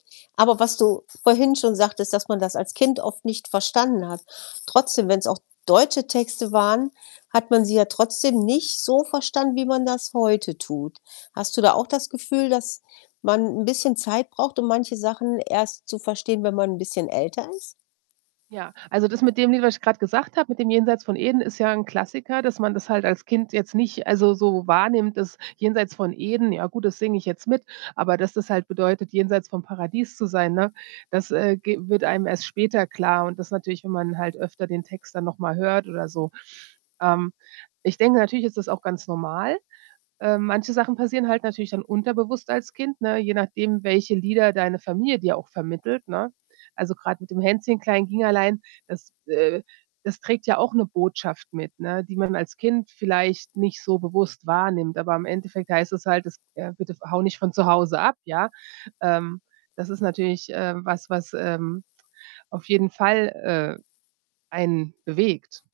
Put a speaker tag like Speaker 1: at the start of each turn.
Speaker 1: Aber was du vorhin schon sagtest, dass man das als Kind oft nicht verstanden hat, trotzdem, wenn's auch deutsche Texte waren, hat man sie ja trotzdem nicht so verstanden, wie man das heute tut. Hast du da auch das Gefühl, dass man 'n bisschen Zeit braucht, um manche Sachen erst zu verstehen, wenn man 'n bisschen älter ist?
Speaker 2: Ja, also, das mit dem Lied, was ich gerade gesagt habe, mit dem ”Jenseits von Eden“ ist ja 'n Klassiker, dass man das halt als Kind jetzt nicht also, so wahrnimmt, dass ”Jenseits von Eden,” ja gut, das singe ich jetzt mit, aber dass das halt bedeutet, jenseits vom Paradies zu sein, ne, das, äh, ge wird einem erst später klar und das natürlich, wenn man halt öfter den Text dann nochmal hört oder so. Ähm, ich denke, natürlich ist das auch ganz normal. Äh, manche Sachen passieren halt natürlich dann unterbewusst als Kind, ne, je nachdem, welche Lieder deine Familie dir auch vermittelt, ne? Also, gerade mit dem ”Hänschen Klein ging allein“ das, äh, das trägt ja auch 'ne Botschaft mit, ne, die man als Kind vielleicht nicht so bewusst wahrnimmt, aber im Endeffekt heißt es halt, es ja: „Bitte ver hau nicht von zu Hause ab“, ja. Ähm, das ist natürlich, äh, was was, ähm, auf jeden Fall, äh, einen bewegt.